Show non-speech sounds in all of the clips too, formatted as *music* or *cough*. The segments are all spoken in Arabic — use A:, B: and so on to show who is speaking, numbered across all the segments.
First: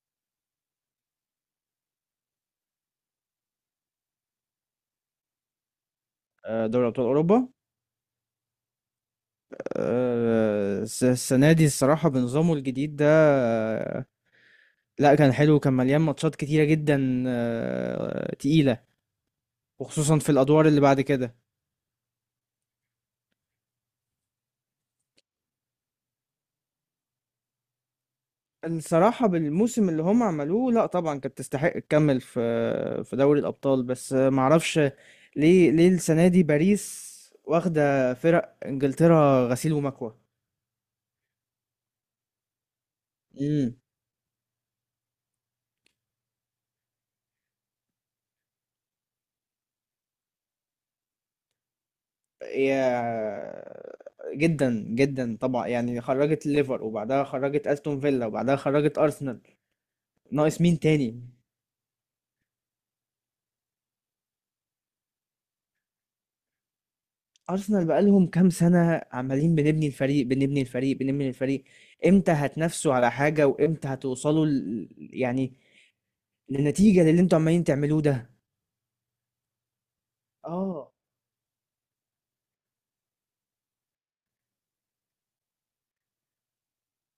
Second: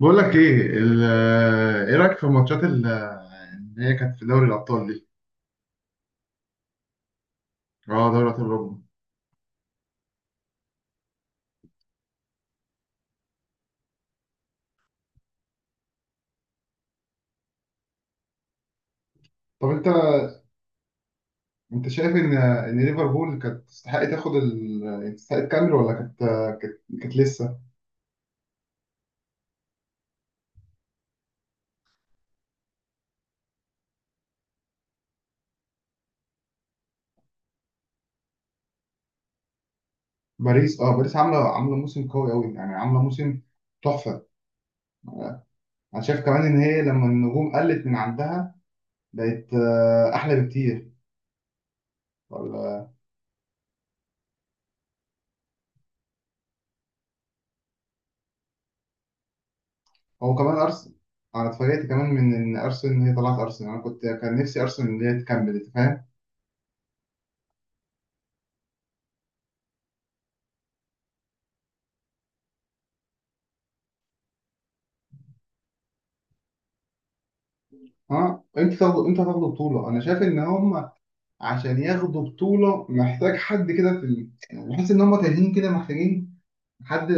A: بقول لك ايه ايه رايك في الماتشات اللي هي كانت في دوري الابطال دي؟
B: آه، دوري أبطال أوروبا.
A: اه، دوري ابطال اوروبا.
B: السنة دي، الصراحة، بنظامه الجديد ده. آه، لا كان حلو، كان مليان ماتشات كتيرة جدا، تقيلة.
A: طب انت
B: وخصوصا في الأدوار اللي بعد كده.
A: انت شايف ان ليفربول كانت تستحق تاخد يعني تستحق تكمل ولا كانت لسه؟
B: الصراحة بالموسم اللي هم عملوه، لا طبعا كانت تستحق تكمل في دوري الأبطال، بس معرفش ليه السنة دي باريس واخدة فرق إنجلترا غسيل ومكوى.
A: باريس عامله موسم قوي قوي، يعني عامله موسم تحفه. انا شايف كمان ان هي لما النجوم قلت من عندها بقت احلى بكتير، ولا؟
B: يا، جدا جدا طبعا، يعني خرجت ليفر وبعدها خرجت استون فيلا وبعدها خرجت ارسنال.
A: هو كمان
B: ناقص مين
A: ارسنال.
B: تاني؟
A: انا اتفاجئت كمان من ان ارسنال، إن هي طلعت ارسنال. انا كنت كان نفسي ارسنال ان هي تكمل. انت فاهم؟
B: ارسنال بقالهم كام سنه عمالين بنبني الفريق، بنبني الفريق، بنبني الفريق. امتى هتنافسوا على حاجه؟ وامتى هتوصلوا يعني للنتيجه اللي انتوا عمالين تعملوه ده؟
A: اه، انت هتاخدوا بطوله. انا شايف ان هم
B: اه،
A: عشان ياخدوا بطوله محتاج حد كده في يعني بحس ان هم تايهين كده، محتاجين حد،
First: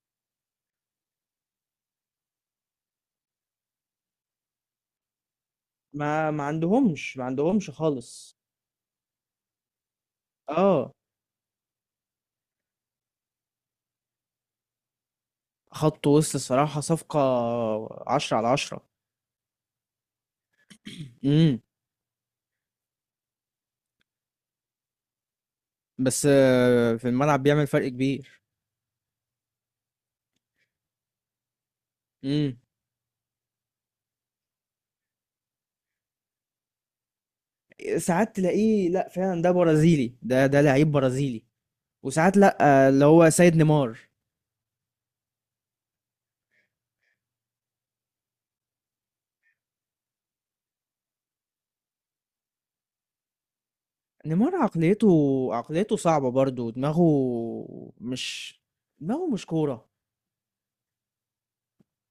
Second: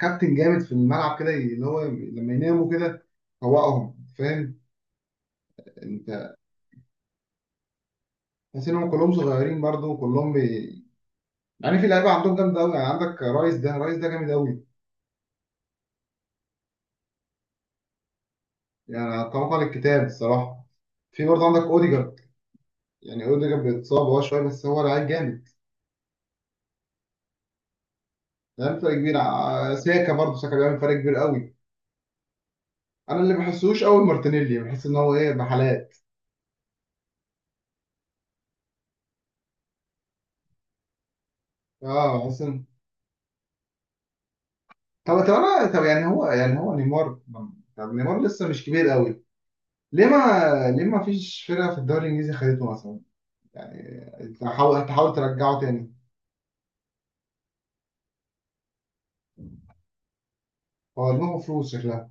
A: كابتن جامد في الملعب كده، اللي هو لما يناموا كده فوقهم. فاهم
B: ما
A: انت؟
B: ما عندهمش، ما عندهمش خالص.
A: تحس ان هم كلهم صغيرين برضه، وكلهم
B: اه،
A: يعني في لعيبه عندهم جامده قوي. يعني عندك رايس ده جامد قوي
B: خط وسط الصراحه صفقه عشرة على عشرة.
A: يعني، طبقا للكتاب الصراحه. في برضه
B: امم.
A: عندك اوديجارد، يعني اوديجارد بيتصاب هو شويه بس هو لعيب جامد،
B: بس في الملعب بيعمل فرق كبير.
A: لعيب فرق كبير. ساكا برضه، ساكا بيعمل فرق كبير قوي.
B: امم.
A: انا اللي بحسوش قوي مارتينيلي، بحس ان هو ايه، بحالات.
B: ساعات تلاقيه، لا فعلا، ده برازيلي، ده لعيب برازيلي.
A: اه،
B: وساعات
A: بحس
B: لا.
A: ان...
B: اللي هو سيد نيمار.
A: طب يعني هو نيمار. طب نيمار لسه مش كبير قوي، ليه ما ليه ما فيش فرقه في الدوري الانجليزي خدته مثلا؟ يعني
B: نيمار،
A: تحاول
B: عقليته
A: تحاول ترجعه تاني.
B: عقليته صعبة برضو. مش دماغه مش كورة.
A: هو دماغه فلوس شكلها.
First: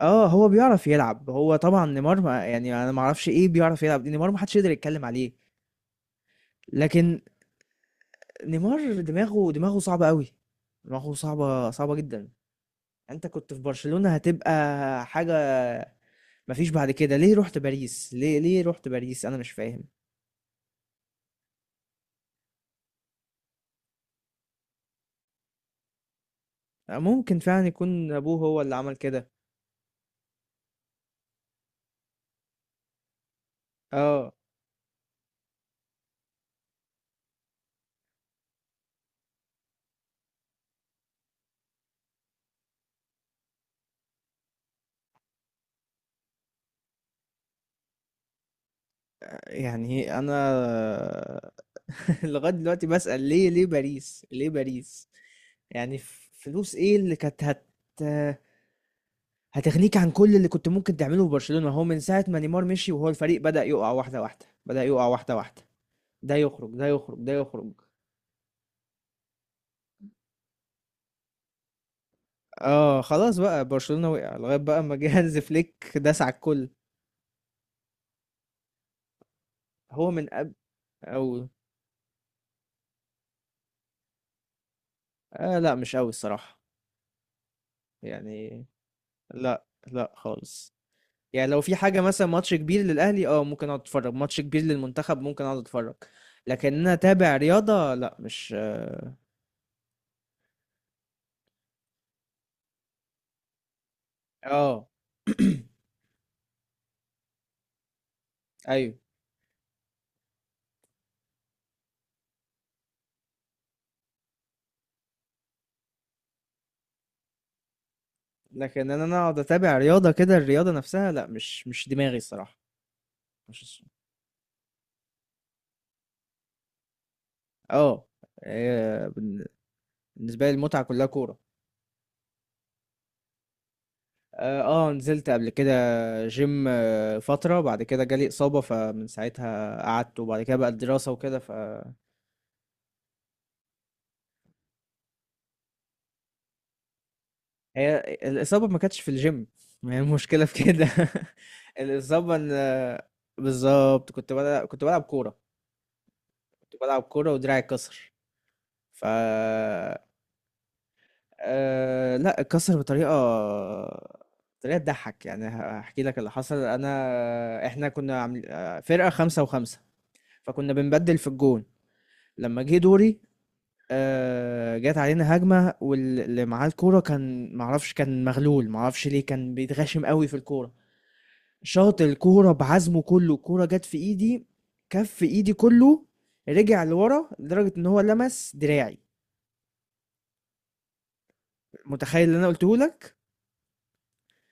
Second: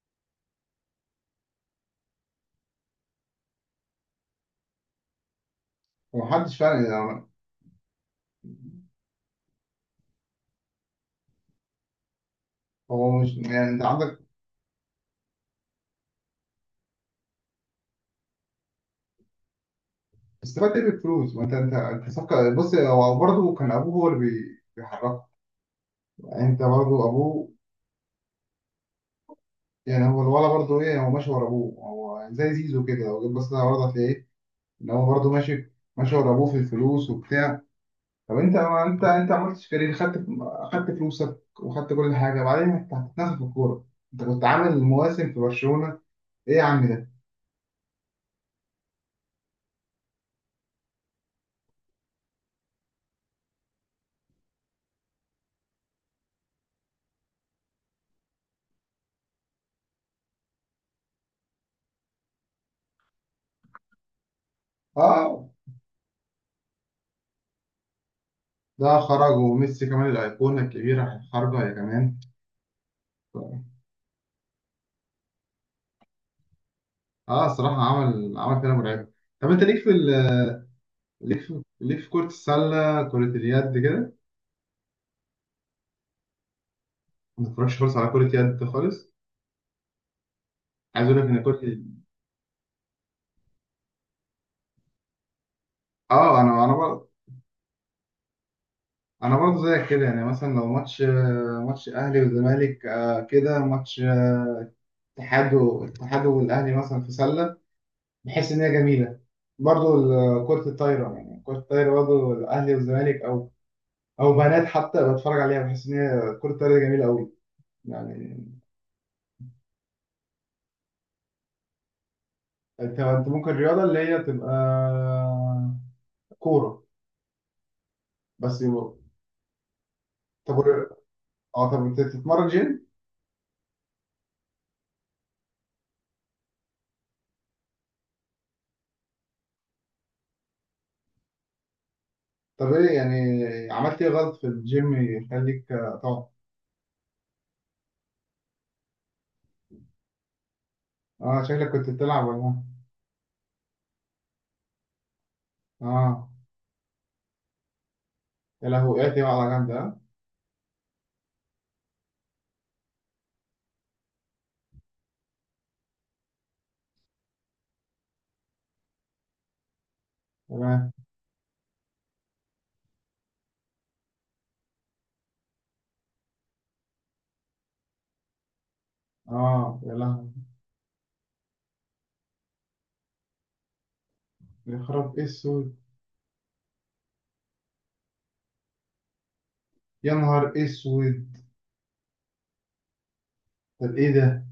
B: اه، هو بيعرف يلعب، هو طبعا نيمار، ما يعني انا ما اعرفش ايه، بيعرف يلعب دي نيمار، ما حدش يقدر يتكلم عليه.
A: ومحدش فعلا
B: لكن
A: يعني.
B: نيمار، دماغه صعبة قوي. دماغه صعبة صعبة جدا.
A: هو
B: انت
A: مش
B: كنت في
A: يعني، انت
B: برشلونة
A: عندك
B: هتبقى حاجة، مفيش بعد كده. ليه رحت باريس؟ ليه رحت باريس؟ انا مش فاهم.
A: استفدت ايه بالفلوس؟ ما انت، انت صفقه. بص، هو برضه كان ابوه هو اللي بيحركه يعني انت برضه
B: ممكن
A: ابوه.
B: فعلا يكون ابوه هو اللي عمل كده.
A: يعني هو الولد برضه ايه، هو ماشي ورا ابوه. هو زي زيزو كده، لو جيت بصيت على الولد هتلاقيه
B: اه.
A: ان هو برضه ماشي ورا ابوه في الفلوس وبتاع. طب انت، ما انت عملتش كارير؟ خدت، فلوسك وخدت كل حاجه، بعدين انت هتتنفخ في الكوره؟ انت كنت عامل مواسم في برشلونه، ايه يا عم ده؟
B: يعني انا *laughs* لغايه دلوقتي بسأل، ليه باريس؟ ليه باريس؟ يعني فلوس ايه اللي كانت هتغنيك عن كل اللي كنت ممكن تعمله في برشلونة؟ هو من ساعة ما نيمار مشي وهو الفريق بدأ يقع واحدة واحدة، بدأ يقع واحدة
A: اه،
B: واحدة. ده يخرج، ده يخرج، ده يخرج.
A: ده خرج، وميسي كمان الايقونه الكبيره خارجه يا كمان.
B: اه، خلاص بقى، برشلونة وقع لغاية بقى ما جه *laughs* هانز فليك داس على الكل.
A: اه، صراحه عمل كده مرعب. طب انت ليك في
B: هو من قبل،
A: ليك
B: او...
A: في ليك في كرة السلة، كرة اليد كده؟
B: آه، لا مش قوي الصراحة.
A: ما بتتفرجش خالص على كرة يد
B: يعني،
A: خالص؟
B: لا لا خالص.
A: عايز اقول لك ان
B: يعني لو
A: كرة
B: في حاجة، مثلا ماتش كبير للأهلي، اه ممكن اقعد اتفرج. ماتش كبير للمنتخب ممكن اقعد اتفرج.
A: اه انا
B: لكن انا
A: انا
B: اتابع رياضة، لا، مش،
A: انا برضه زيك كده. يعني مثلا لو ماتش، اهلي والزمالك، كده ماتش
B: اه.
A: الاتحاد والاهلي مثلا في سله، بحس ان
B: *clears throat*
A: هي
B: ايوه.
A: جميله. برضه كره الطايره، يعني كره الطايره برضه الاهلي والزمالك، او او بنات حتى، بتفرج عليها. بحس ان هي كره الطايره دي جميله قوي يعني.
B: لكن انا اقعد اتابع رياضة كده، الرياضة نفسها لا، مش دماغي الصراحة.
A: انت ممكن رياضه
B: مش،
A: اللي هي تبقى كوره
B: اه.
A: بس، يبقى...
B: آه، بن- بالنسبة لي
A: طب
B: المتعة
A: ور-
B: كلها كورة.
A: اه طب انت بتتمرن جيم؟
B: اه. نزلت قبل كده جيم فترة، بعد كده جالي إصابة، فمن ساعتها قعدت، وبعد كده بقى الدراسة وكده.
A: طب ايه يعني، عملت ايه غلط في الجيم يخليك تقعد؟
B: هي الإصابة ما كانتش في الجيم، ما هي المشكلة في كده
A: اه، شكلك
B: *laughs*
A: كنت بتلعب،
B: الإصابة
A: ولا؟
B: بالظبط، كنت بلعب كورة،
A: اه،
B: كنت بلعب كورة ودراعي اتكسر.
A: يا لهوي،
B: ف
A: ايه دي على جنب، اه.
B: لا اتكسر بطريقة، طريقة تضحك، يعني هحكي لك اللي حصل. إحنا كنا عامل... آه، فرقة خمسة وخمسة، فكنا
A: تمام.
B: بنبدل في الجون. لما جه دوري، جت علينا هجمة، واللي معاه الكورة كان معرفش، كان مغلول، معرفش ليه، كان
A: اه، يا
B: بيتغشم قوي
A: لهوي.
B: في الكورة. شاط الكورة بعزمه كله، الكورة جت في ايدي.
A: يخرب
B: كف ايدي
A: اسود.
B: كله رجع لورا لدرجة ان هو لمس دراعي.
A: يا نهار اسود.
B: متخيل اللي انا قلته لك؟
A: طب ايه ده؟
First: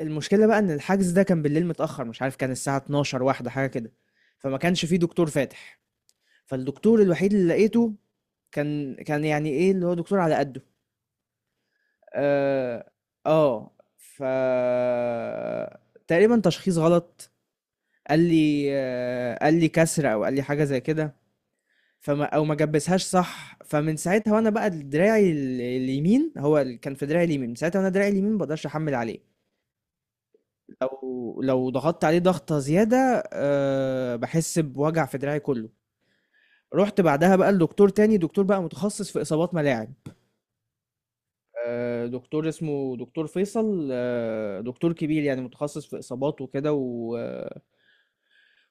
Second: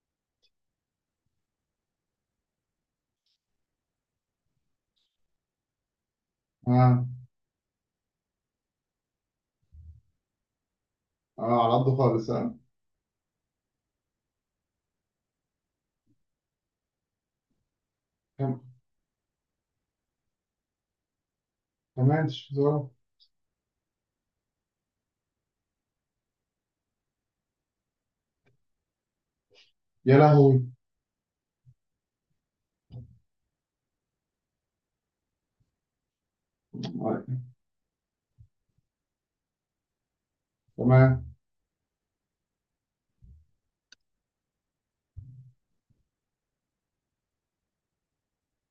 B: المشكلة بقى ان الحجز ده كان بالليل متأخر، مش عارف، كان الساعة 12 واحدة، حاجة كده. فما كانش فيه دكتور فاتح، فالدكتور
A: اه،
B: الوحيد اللي لقيته كان يعني ايه، اللي هو دكتور على قده.
A: اه، على قده خالص، اه.
B: اه، اه. ف تقريبا تشخيص غلط.
A: كم-
B: قال لي كسر، او قال لي حاجة زي كده. فما،
A: كمان
B: او ما
A: شوية.
B: جبسهاش صح، فمن ساعتها وانا بقى دراعي اليمين، هو اللي كان في دراعي اليمين، من ساعتها وانا دراعي اليمين ما بقدرش احمل عليه.
A: يا لهوي.
B: لو ضغطت عليه ضغطه زياده، أه بحس بوجع في دراعي كله. رحت
A: آه،
B: بعدها بقى لدكتور تاني، دكتور بقى متخصص في اصابات ملاعب.
A: تمام.
B: أه، دكتور اسمه دكتور فيصل. أه، دكتور كبير، يعني متخصص في اصابات وكده، و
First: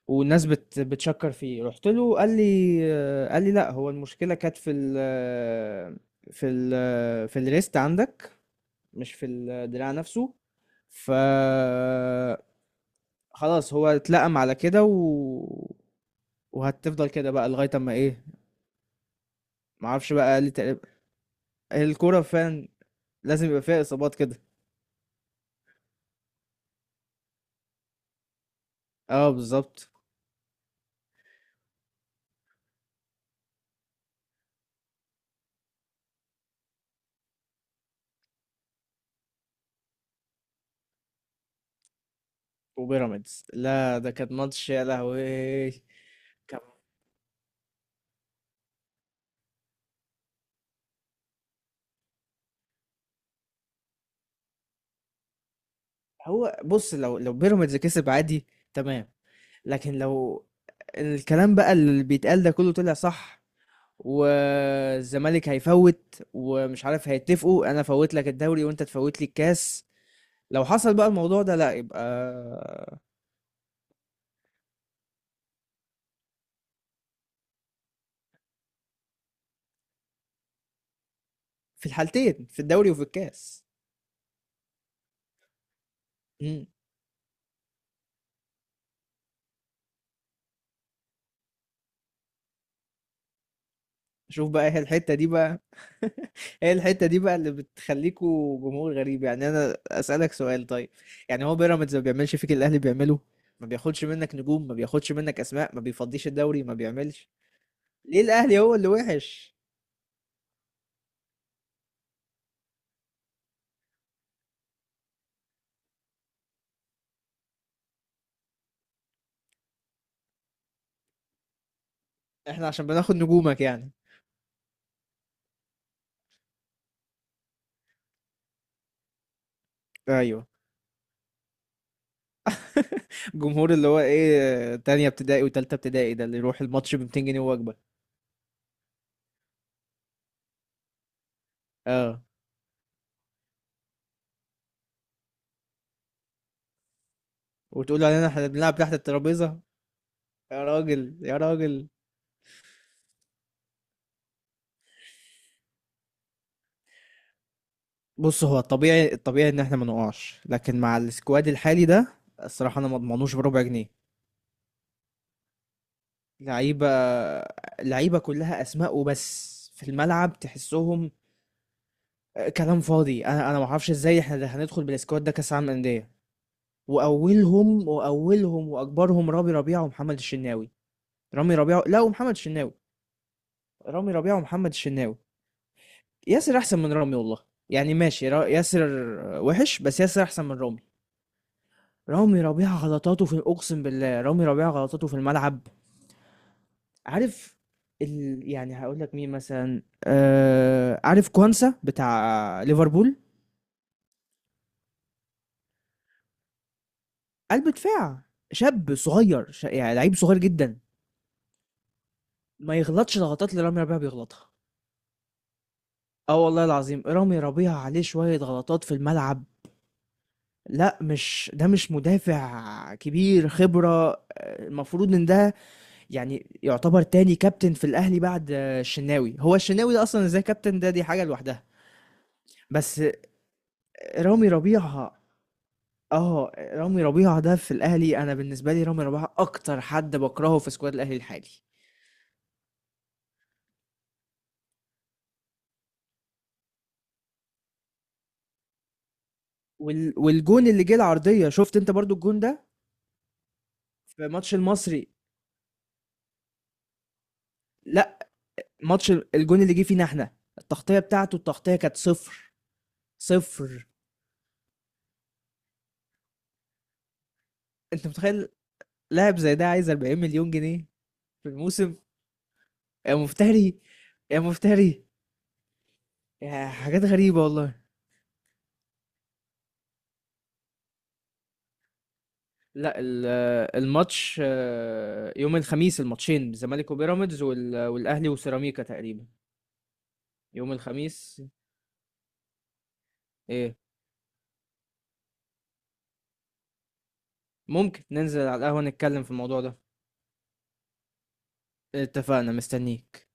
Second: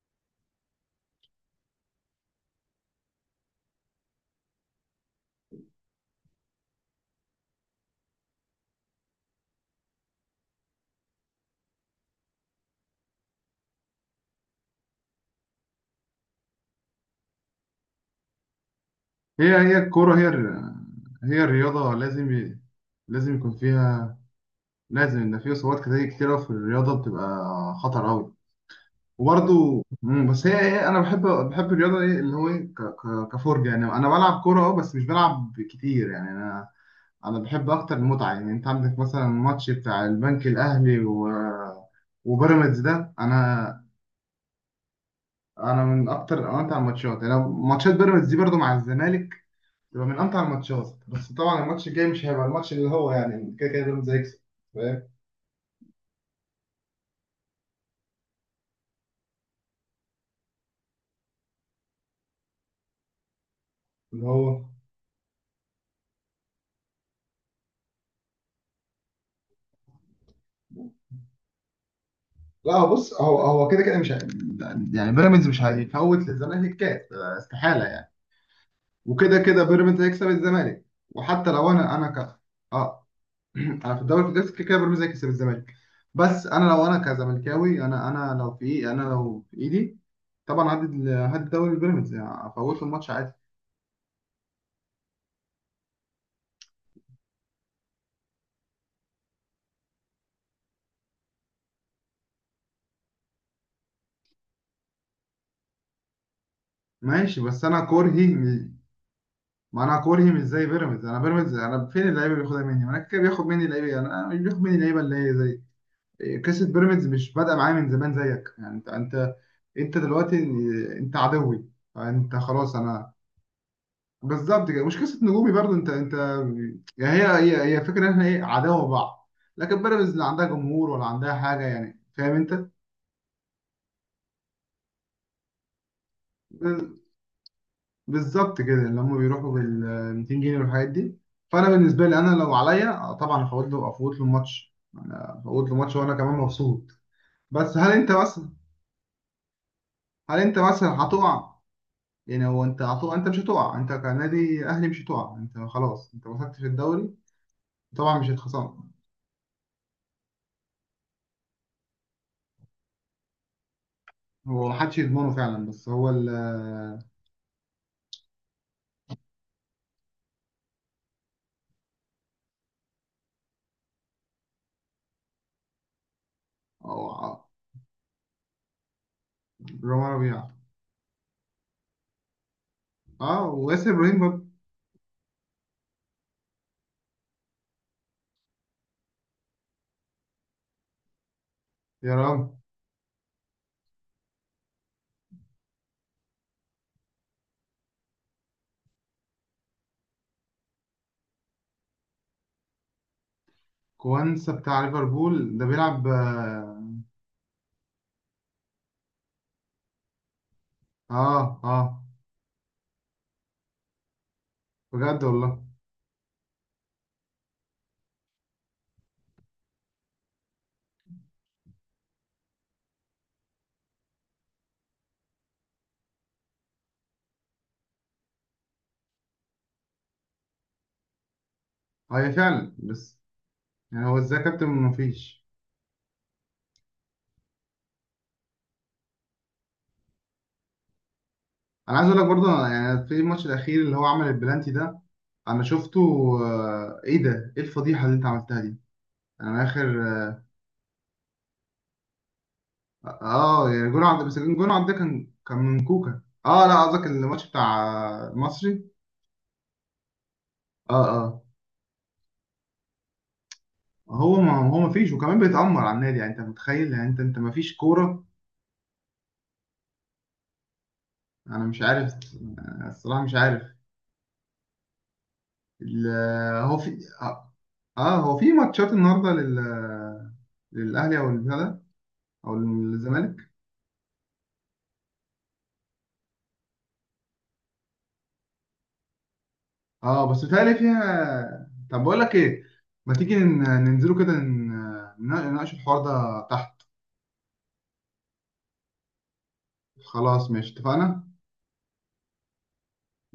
B: والناس بتشكر فيه. رحت له، قال لي لا، هو المشكلة كانت في الريست عندك، مش في الدراع نفسه. ف خلاص، هو اتلقم على كده و... وهتفضل كده بقى لغاية اما ايه.
A: هي
B: معرفش
A: الكورة،
B: بقى، قال لي تقريبا
A: هي الرياضة،
B: الكورة فعلا
A: لازم
B: لازم
A: يكون
B: يبقى فيها
A: فيها،
B: اصابات كده.
A: لازم ان في اصابات كتير كتيرة. في الرياضة بتبقى خطر قوي.
B: اه،
A: وبرضه،
B: بالظبط.
A: بس هي ايه، انا بحب الرياضة، ايه اللي هو ايه، كفرجة يعني. انا بلعب كورة اه، بس مش بلعب كتير يعني. انا بحب اكتر المتعه. يعني انت عندك مثلا الماتش بتاع البنك الاهلي و... وبيراميدز ده،
B: وبيراميدز،
A: انا
B: لا ده كان ماتش يا لهوي.
A: من اكتر
B: كان-
A: امتع الماتشات يعني. أنا ماتشات بيراميدز دي برضو مع الزمالك تبقى من امتع الماتشات. بس طبعا الماتش الجاي مش هيبقى الماتش اللي هو يعني. كده كده بيراميدز هيكسب، فاهم؟
B: هو بص، لو بيراميدز كسب، عادي، تمام. لكن لو الكلام بقى اللي بيتقال ده كله طلع صح،
A: اللي هو،
B: والزمالك هيفوت، ومش عارف هيتفقوا، انا فوت لك الدوري وانت تفوت لي الكاس. لو حصل بقى الموضوع ده، لا يبقى
A: لا، هو بص، هو كده كده مش يعني بيراميدز مش هيفوت للزمالك الكاس، استحاله يعني. وكده كده بيراميدز هيكسب الزمالك. وحتى لو
B: في
A: انا
B: الحالتين، في الدوري وفي
A: اه
B: الكاس.
A: انا في الدوري، في كده كده بيراميدز هيكسب الزمالك. بس
B: مم.
A: انا لو انا كزملكاوي، انا لو في ايه، انا لو في ايدي طبعا هدي هدي الدوري لبيراميدز، يعني افوت الماتش عادي.
B: شوف بقى، هي الحتة دي بقى *laughs* هي الحتة دي بقى اللي بتخليكوا جمهور غريب. يعني انا اسألك سؤال، طيب، يعني هو بيراميدز ما بيعملش فيك اللي الاهلي بيعمله؟ ما بياخدش منك نجوم؟ ما بياخدش منك اسماء؟ ما بيفضيش الدوري؟ ما بيعملش؟
A: ماشي، بس انا
B: ليه
A: كرهي
B: الاهلي هو اللي وحش؟
A: ما انا كرهي مش زي بيراميدز. انا بيراميدز، انا فين اللعيبه اللي بياخدها مني؟ ما انا كده بياخد مني اللعيبه، انا مش بياخد مني اللعيبه اللي هي زي إيه؟ قصه بيراميدز مش بادئه معايا من زمان زيك. يعني انت دلوقتي إيه، انت عدوي. فانت
B: احنا
A: خلاص،
B: عشان
A: انا...
B: بناخد نجومك يعني؟
A: بالظبط كده. مش قصه نجومي برضو. انت يعني هي فكره ان احنا ايه، عداوه بعض. لكن بيراميدز لا
B: ايوه،
A: عندها جمهور ولا عندها حاجه يعني، فاهم انت؟
B: جمهور اللي هو ايه؟ تانية ابتدائي وتالتة ابتدائي، ده اللي يروح
A: ب-
B: الماتش ب 200 جنيه وجبة.
A: بالظبط كده. اللي هم بيروحوا بال 200 جنيه والحاجات دي. فانا بالنسبه لي
B: اه،
A: انا، لو عليا طبعا افوت له، الماتش. انا افوت له ماتش وانا كمان مبسوط. بس هل
B: وتقول
A: انت
B: علينا احنا
A: مثلا،
B: بنلعب تحت الترابيزة.
A: هل انت
B: يا
A: مثلا
B: راجل، يا
A: هتقع؟
B: راجل.
A: يعني هو انت هتقع؟ انت مش هتقع، انت كنادي اهلي مش هتقع، انت خلاص، انت مسكت في الدوري، طبعا مش
B: بص، هو
A: هيتخصم.
B: الطبيعي ان احنا ما نقعش، لكن مع السكواد الحالي ده، الصراحة انا ما اضمنوش بربع جنيه.
A: هو محدش يضمنه فعلا، بس هو ال...
B: لعيبة، لعيبة كلها اسماء وبس، في الملعب تحسهم كلام فاضي. انا ما اعرفش ازاي احنا هندخل بالسكواد ده كاس عالم انديه.
A: أو
B: واولهم واكبرهم رامي ربيعه
A: رامي
B: ومحمد
A: ربيعة.
B: الشناوي. رامي ربيعه، لا، ومحمد الشناوي.
A: أه، وياسر
B: رامي
A: إبراهيم
B: ربيعه
A: برضه.
B: ومحمد الشناوي. ياسر احسن من رامي والله. يعني ماشي ياسر وحش، بس ياسر احسن من رامي.
A: يا
B: رامي
A: رام
B: ربيعه غلطاته في اقسم بالله، رامي ربيعه غلطاته في الملعب. عارف؟ يعني هقول لك مين مثلا، عارف كوانسا بتاع ليفربول؟
A: كوانسا بتاع ليفربول ده بيلعب، أه.
B: قلب دفاع، شاب صغير، يعني لعيب صغير جدا،
A: أه. آه،
B: ما يغلطش الغلطات اللي رامي ربيعه بيغلطها.
A: بجد والله.
B: اه، والله العظيم، رامي ربيعة عليه شوية غلطات في الملعب. لا، مش ده، مش مدافع كبير خبرة. المفروض ان ده، يعني، يعتبر تاني كابتن في الاهلي بعد الشناوي. هو الشناوي ده اصلا ازاي كابتن؟ ده دي حاجة لوحدها.
A: أه، هي فعلا،
B: بس
A: بس يعني هو إزاي
B: رامي
A: كابتن؟
B: ربيعة
A: مفيش.
B: اه رامي ربيعة ده في الاهلي، انا بالنسبة لي رامي ربيعة اكتر حد بكرهه في سكواد الاهلي الحالي.
A: أنا عايز أقول لك برضه، يعني في الماتش الأخير اللي هو عمل البلانتي ده، أنا شفته. إيه ده؟ إيه الفضيحة اللي أنت عملتها دي؟ أنا آخر...
B: والجون اللي جه العرضية، شفت انت برضو الجون ده
A: اه، يعني جون عبد.
B: في
A: بس
B: ماتش
A: جون عبد ده
B: المصري؟
A: كان من كوكا. اه، لا، قصدك الماتش بتاع
B: لا،
A: المصري.
B: ماتش الجون اللي جه فينا، احنا
A: اه،
B: التغطيه بتاعته،
A: اه،
B: التغطيه كانت صفر. صفر.
A: هو، ما هو ما فيش. وكمان بيتأمر على النادي، يعني انت متخيل؟ يعني انت ما فيش
B: انت
A: كورة.
B: متخيل؟ لاعب زي ده عايز 40 مليون جنيه في
A: انا مش
B: الموسم.
A: عارف،
B: يا
A: الصراحة مش عارف.
B: مفتري، يا مفتري.
A: ال-
B: يا
A: هو في
B: حاجات غريبه
A: اه،
B: والله.
A: هو في ماتشات النهارده للاهلي او البتاع ده، او
B: لا،
A: للزمالك؟
B: الماتش يوم الخميس الماتشين، الزمالك وبيراميدز والاهلي وسيراميكا تقريبا،
A: اه، بس
B: يوم
A: بيتهيألي
B: الخميس.
A: فيها. طب بقول لك ايه، ما تيجي
B: ايه،
A: ننزلوا كده نناقش الحوار ده تحت؟
B: ممكن ننزل على القهوه نتكلم في الموضوع ده.
A: خلاص ماشي، اتفقنا.
B: اتفقنا، مستنيك.